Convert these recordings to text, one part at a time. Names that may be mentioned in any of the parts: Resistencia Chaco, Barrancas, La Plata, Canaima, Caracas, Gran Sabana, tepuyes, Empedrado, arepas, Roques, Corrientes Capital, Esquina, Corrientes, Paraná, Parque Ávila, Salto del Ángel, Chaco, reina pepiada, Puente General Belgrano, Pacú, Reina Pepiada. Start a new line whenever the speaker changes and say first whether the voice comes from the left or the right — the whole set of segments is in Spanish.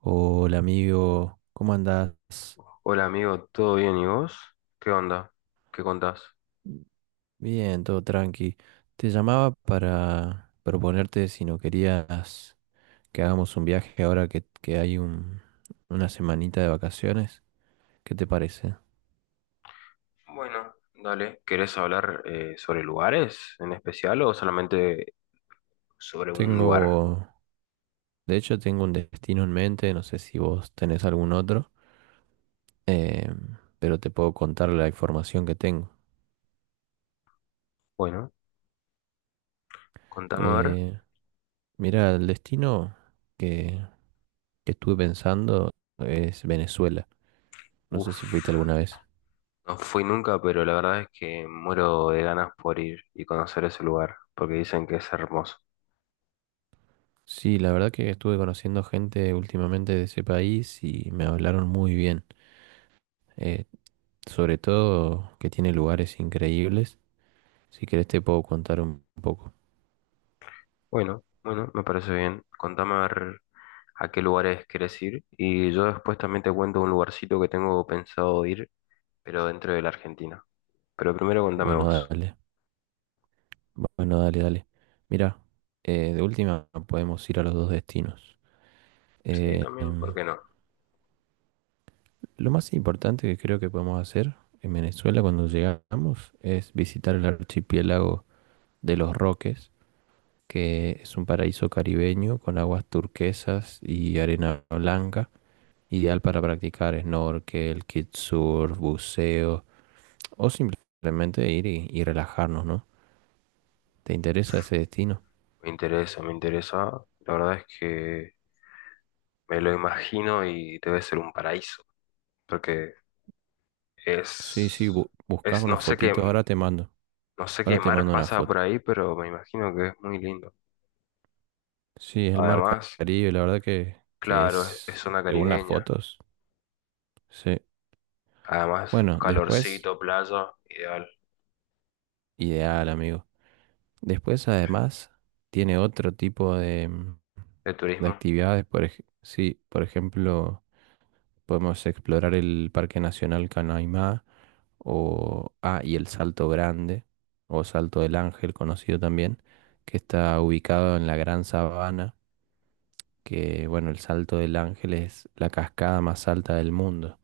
right: Hola amigo, ¿cómo andás?
left: Hola amigo, ¿todo bien y vos? ¿Qué onda? ¿Qué contás?
right: Bien, todo tranqui. Te llamaba para proponerte si no querías que hagamos un viaje ahora que hay una semanita de vacaciones. ¿Qué te parece?
left: Bueno, dale. ¿Querés hablar sobre lugares en especial o solamente sobre un lugar?
right: Tengo, de hecho tengo un destino en mente, no sé si vos tenés algún otro, eh, pero te puedo contar la información que tengo.
left: Bueno, contame a ver.
right: Eh, mira, el destino que, que estuve pensando es Venezuela. No sé
left: Uf,
right: si fuiste alguna vez.
left: no fui nunca, pero la verdad es que muero de ganas por ir y conocer ese lugar, porque dicen que es hermoso.
right: Sí, la verdad que estuve conociendo gente últimamente de ese país y me hablaron muy bien. Eh, sobre todo que tiene lugares increíbles. Si querés te puedo contar un poco.
left: Bueno, bueno, me parece bien. Contame a ver a qué lugares querés ir y yo después también te cuento un lugarcito que tengo pensado ir, pero dentro de la Argentina. Pero primero contame
right: Bueno,
left: vos.
right: dale. Bueno, dale, dale. Mira, de última podemos ir a los dos destinos.
left: Sí,
right: Eh,
left: también, ¿por
right: em,
left: qué no?
right: lo más importante que creo que podemos hacer en Venezuela cuando llegamos es visitar el archipiélago de los Roques, que es un paraíso caribeño con aguas turquesas y arena blanca, ideal para practicar snorkel, kitesurf, buceo o simplemente ir y relajarnos, ¿no? ¿Te interesa ese destino?
left: Me interesa, me interesa. La verdad es que me lo imagino y debe ser un paraíso, porque
right: Sí, sí,
left: es,
right: buscas una
left: no sé qué,
right: fotito,
left: no sé
right: ahora
left: qué
right: te
left: mar
right: mando una
left: pasa
right: foto.
left: por ahí, pero me imagino que es muy lindo.
right: Sí, es el mar
left: Además,
right: Caribe, la verdad que, que
left: claro, es
right: es,
left: zona
right: según las
left: caribeña.
right: fotos, sí.
left: Además,
right: Bueno, después,
left: calorcito, playa, ideal
right: ideal, amigo. Después, además, tiene otro tipo de,
left: de
right: de
left: turismo.
right: actividades. Sí, por ejemplo, podemos explorar el Parque Nacional Canaima o y el Salto Grande o Salto del Ángel, conocido también, que está ubicado en la Gran Sabana, que bueno, el Salto del Ángel es la cascada más alta del mundo.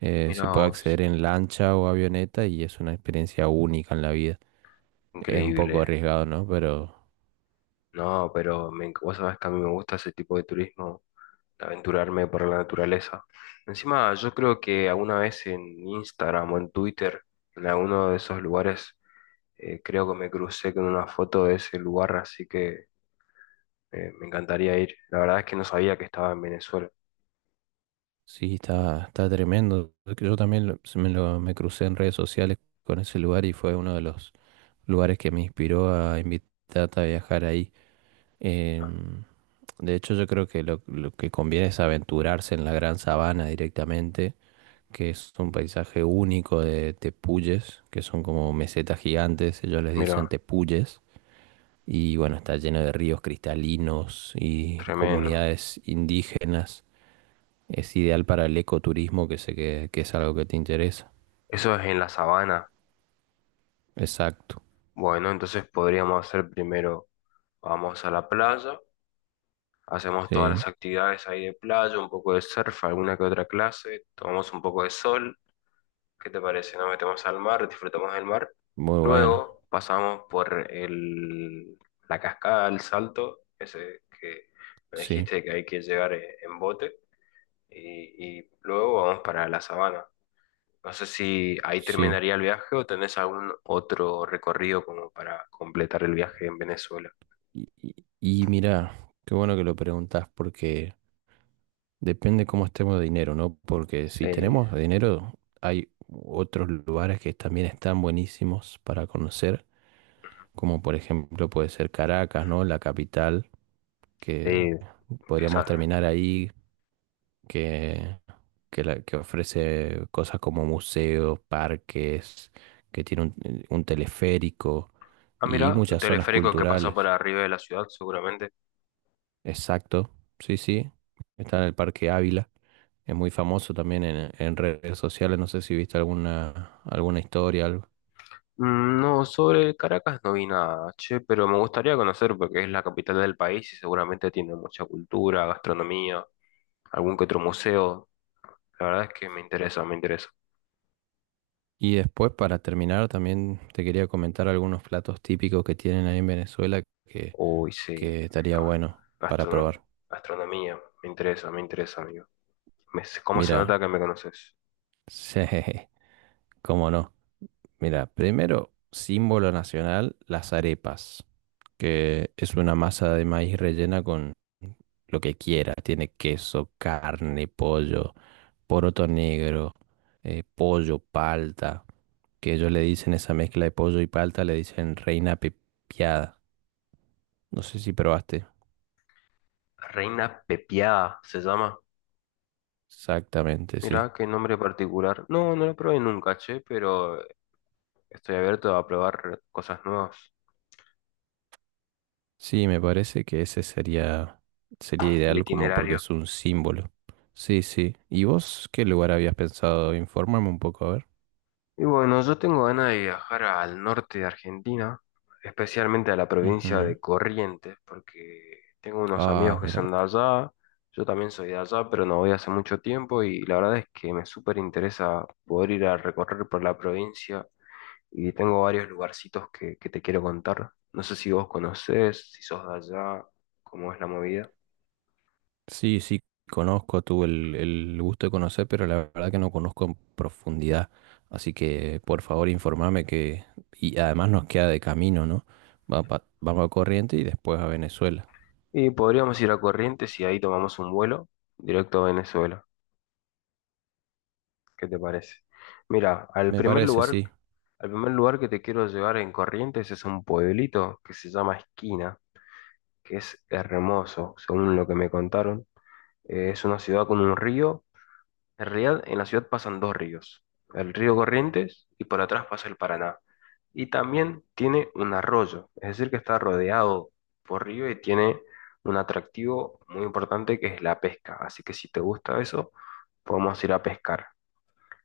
left: Mira
right: Se puede
left: vos,
right: acceder en lancha o avioneta y es una experiencia única en la vida. Es un
left: increíble.
right: poco arriesgado, ¿no? Pero
left: No, pero vos sabés que a mí me gusta ese tipo de turismo, aventurarme por la naturaleza. Encima, yo creo que alguna vez en Instagram o en Twitter, en alguno de esos lugares, creo que me crucé con una foto de ese lugar, así que me encantaría ir. La verdad es que no sabía que estaba en Venezuela.
right: sí, está, está tremendo. Yo también me crucé en redes sociales con ese lugar y fue uno de los lugares que me inspiró a invitarte a viajar ahí.
left: Ah,
right: Em, de hecho, yo creo que lo que conviene es aventurarse en la Gran Sabana directamente, que es un paisaje único de tepuyes, que son como mesetas gigantes, ellos les
left: mira,
right: dicen tepuyes. Y bueno, está lleno de ríos cristalinos y
left: tremendo.
right: comunidades indígenas, es ideal para el ecoturismo, que sé que es algo que te interesa.
left: Eso es en la sabana.
right: Exacto.
left: Bueno, entonces podríamos hacer primero, vamos a la playa, hacemos todas
right: Sí,
left: las actividades ahí de playa, un poco de surf, alguna que otra clase, tomamos un poco de sol. ¿Qué te parece? Nos metemos al mar, disfrutamos del mar.
right: muy bueno.
left: Luego pasamos por la cascada, el salto, ese que me
right: Sí,
left: dijiste que hay que llegar en bote. Y luego vamos para la sabana. No sé si ahí
right: sí.
left: terminaría el viaje o tenés algún otro recorrido como para completar el viaje en Venezuela.
right: Y mira, qué bueno que lo preguntas porque depende cómo estemos de dinero, ¿no? Porque si
left: Sí,
right: tenemos dinero, hay otros lugares que también están buenísimos para conocer, como por ejemplo puede ser Caracas, ¿no? La capital, que
left: sí.
right: podríamos
left: Esa.
right: terminar ahí que, que ofrece cosas como museos, parques, que tiene un teleférico
left: Ah, mira,
right: y muchas zonas
left: teleférico que pasa por
right: culturales.
left: arriba de la ciudad, seguramente.
right: Exacto, sí, sí. Está en el Parque Ávila. Es muy famoso también en redes sociales. No sé si viste alguna historia, algo.
left: Mm, no, sobre Caracas no vi nada, che, pero me gustaría conocer porque es la capital del país y seguramente tiene mucha cultura, gastronomía, algún que otro museo. La verdad es que me interesa, me interesa.
right: Y después, para terminar, también te quería comentar algunos platos típicos que tienen ahí en Venezuela
left: Uy, sí.
right: que estaría
left: Ah,
right: bueno para
left: Gastrono-
right: probar.
left: gastronomía, me interesa, amigo. ¿Cómo se
right: Mira,
left: nota que me conoces?
right: sí, cómo no. Mira, primero, símbolo nacional, las arepas, que es una masa de maíz rellena con lo que quiera. Tiene queso, carne, pollo, poroto negro, pollo, palta, que ellos le dicen esa mezcla de pollo y palta, le dicen reina pepiada. No sé si probaste.
left: Reina Pepiada se llama.
right: Exactamente, sí.
left: Mirá, qué nombre particular. No, no lo probé nunca, che, pero estoy abierto a probar cosas nuevas.
right: Sí, me parece que ese sería, sería
left: El
right: ideal como porque
left: itinerario.
right: es un símbolo. Sí, sí. ¿Y vos qué lugar habías pensado? Informarme un poco, a ver.
left: Y bueno, yo tengo ganas de viajar al norte de Argentina, especialmente a la provincia
right: Ujú.
left: de Corrientes, porque tengo unos
right: Ah,
left: amigos que
right: mira.
left: son de allá, yo también soy de allá, pero no voy hace mucho tiempo y la verdad es que me súper interesa poder ir a recorrer por la provincia y tengo varios lugarcitos que te quiero contar. No sé si vos conocés, si sos de allá, cómo es la movida.
right: Sí, sí, conozco, tuve el gusto de conocer, pero la verdad que no conozco en profundidad. Así que por favor informame que... Y además nos queda de camino, ¿no? Vamos a Corriente y después a Venezuela.
left: Y podríamos ir a Corrientes y ahí tomamos un vuelo directo a Venezuela. ¿Qué te parece? Mira,
right: Me parece, sí.
left: al primer lugar que te quiero llevar en Corrientes es un pueblito que se llama Esquina, que es hermoso, según lo que me contaron. Es una ciudad con un río. En realidad, en la ciudad pasan dos ríos, el río Corrientes y por atrás pasa el Paraná. Y también tiene un arroyo, es decir, que está rodeado por río y tiene un atractivo muy importante que es la pesca. Así que si te gusta eso, podemos ir a pescar.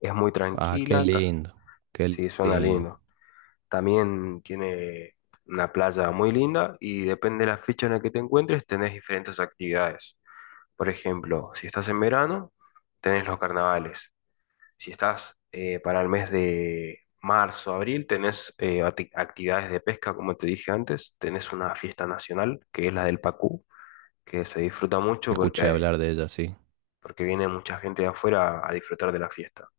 left: Es muy
right: Ah, qué
left: tranquila,
right: lindo, qué
left: sí, suena
right: lindo.
left: lindo. También tiene una playa muy linda y depende de la fecha en la que te encuentres, tenés diferentes actividades. Por ejemplo, si estás en verano, tenés los carnavales. Si estás para el mes de marzo, abril, tenés actividades de pesca, como te dije antes. Tenés una fiesta nacional, que es la del Pacú, que se disfruta mucho
right: Escuché
left: porque,
right: hablar de ella, sí.
left: porque viene mucha gente de afuera a disfrutar de la fiesta.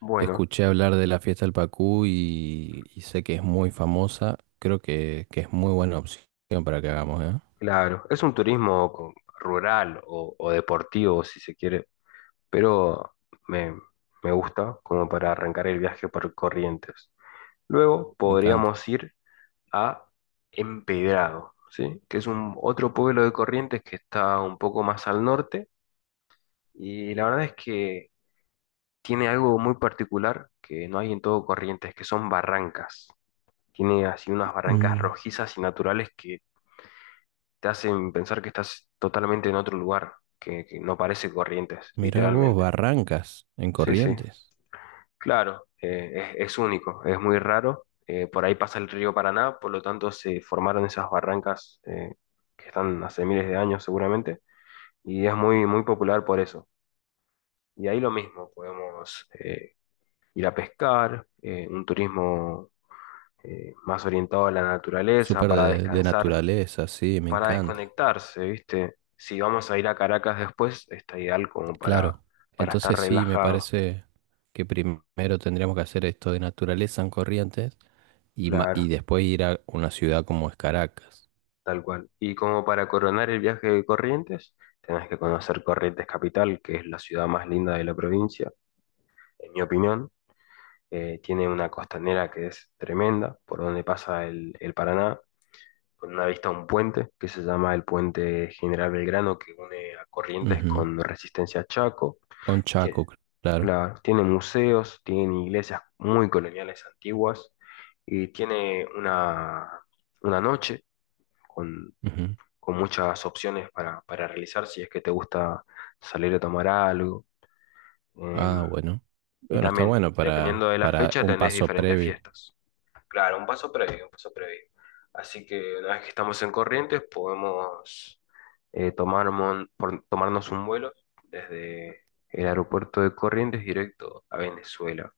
left: Bueno.
right: Escuché hablar de la fiesta del Pacú y sé que es muy famosa. Creo que es muy buena opción para que hagamos, ¿eh?
left: Claro, es un rural o deportivo, si se quiere, pero me, me gusta como para arrancar el viaje por Corrientes. Luego
right: Me encanta.
left: podríamos ir a Empedrado, ¿sí? Que es un otro pueblo de Corrientes que está un poco más al norte y la verdad es que tiene algo muy particular que no hay en todo Corrientes, que son barrancas. Tiene así unas barrancas
right: Mm,
left: rojizas y naturales que te hacen pensar que estás totalmente en otro lugar, que no parece Corrientes,
right: mirá vos,
left: literalmente.
right: Barrancas, en
left: Sí, sí,
right: Corrientes.
left: claro, es único, es muy raro. Por ahí pasa el río Paraná, por lo tanto se formaron esas barrancas que están hace miles de años seguramente, y es muy, muy popular por eso. Y ahí lo mismo, podemos ir a pescar, un turismo más orientado a la naturaleza
right: Súper
left: para
right: de
left: descansar,
right: naturaleza, sí, me
left: para
right: encanta.
left: desconectarse, ¿viste? Si vamos a ir a Caracas después, está ideal como
right: Claro.
left: para estar
right: Entonces sí, me
left: relajado,
right: parece que primero tendríamos que hacer esto de naturaleza en Corrientes
left: claro,
right: y después ir a una ciudad como es Caracas.
left: tal cual. Y como para coronar el viaje de Corrientes, tenés que conocer Corrientes Capital, que es la ciudad más linda de la provincia, en mi opinión. Tiene una costanera que es tremenda, por donde pasa el Paraná, con una vista a un puente que se llama el Puente General Belgrano, que une a Corrientes
right: Ujú.
left: con Resistencia Chaco.
right: Con
left: Que
right: Chaco, claro.
left: Claro, tiene museos, tiene iglesias muy coloniales antiguas y tiene una noche con,
right: Ujú.
left: con muchas opciones para realizar si es que te gusta salir a tomar algo.
right: Ah,
left: em,
right: bueno.
left: y
right: Bueno, está
left: también,
right: bueno
left: dependiendo de la
right: para
left: fecha,
right: un
left: tenés
right: paso
left: diferentes
right: previo.
left: fiestas. Claro, un paso previo, un paso previo. Así que una vez que estamos en Corrientes, podemos tomarnos un vuelo desde el aeropuerto de Corrientes directo a Venezuela.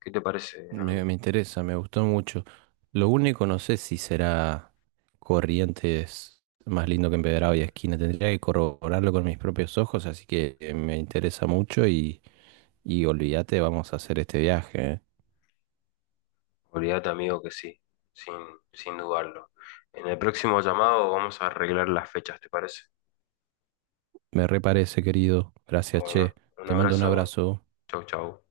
left: ¿Qué te parece, amigo?
right: Me interesa, me gustó mucho. Lo único, no sé si será Corrientes más lindo que Empedrado y Esquina. Tendría que corroborarlo con mis propios ojos, así que me interesa mucho y olvídate, vamos a hacer este viaje, ¿eh?
left: Olvídate, amigo, que sí, sin, sin dudarlo. En el próximo llamado vamos a arreglar las fechas, ¿te parece?
right: Me reparece, querido. Gracias,
left: Bueno,
right: che.
left: un
right: Te mando un
left: abrazo.
right: abrazo.
left: Chau, chau.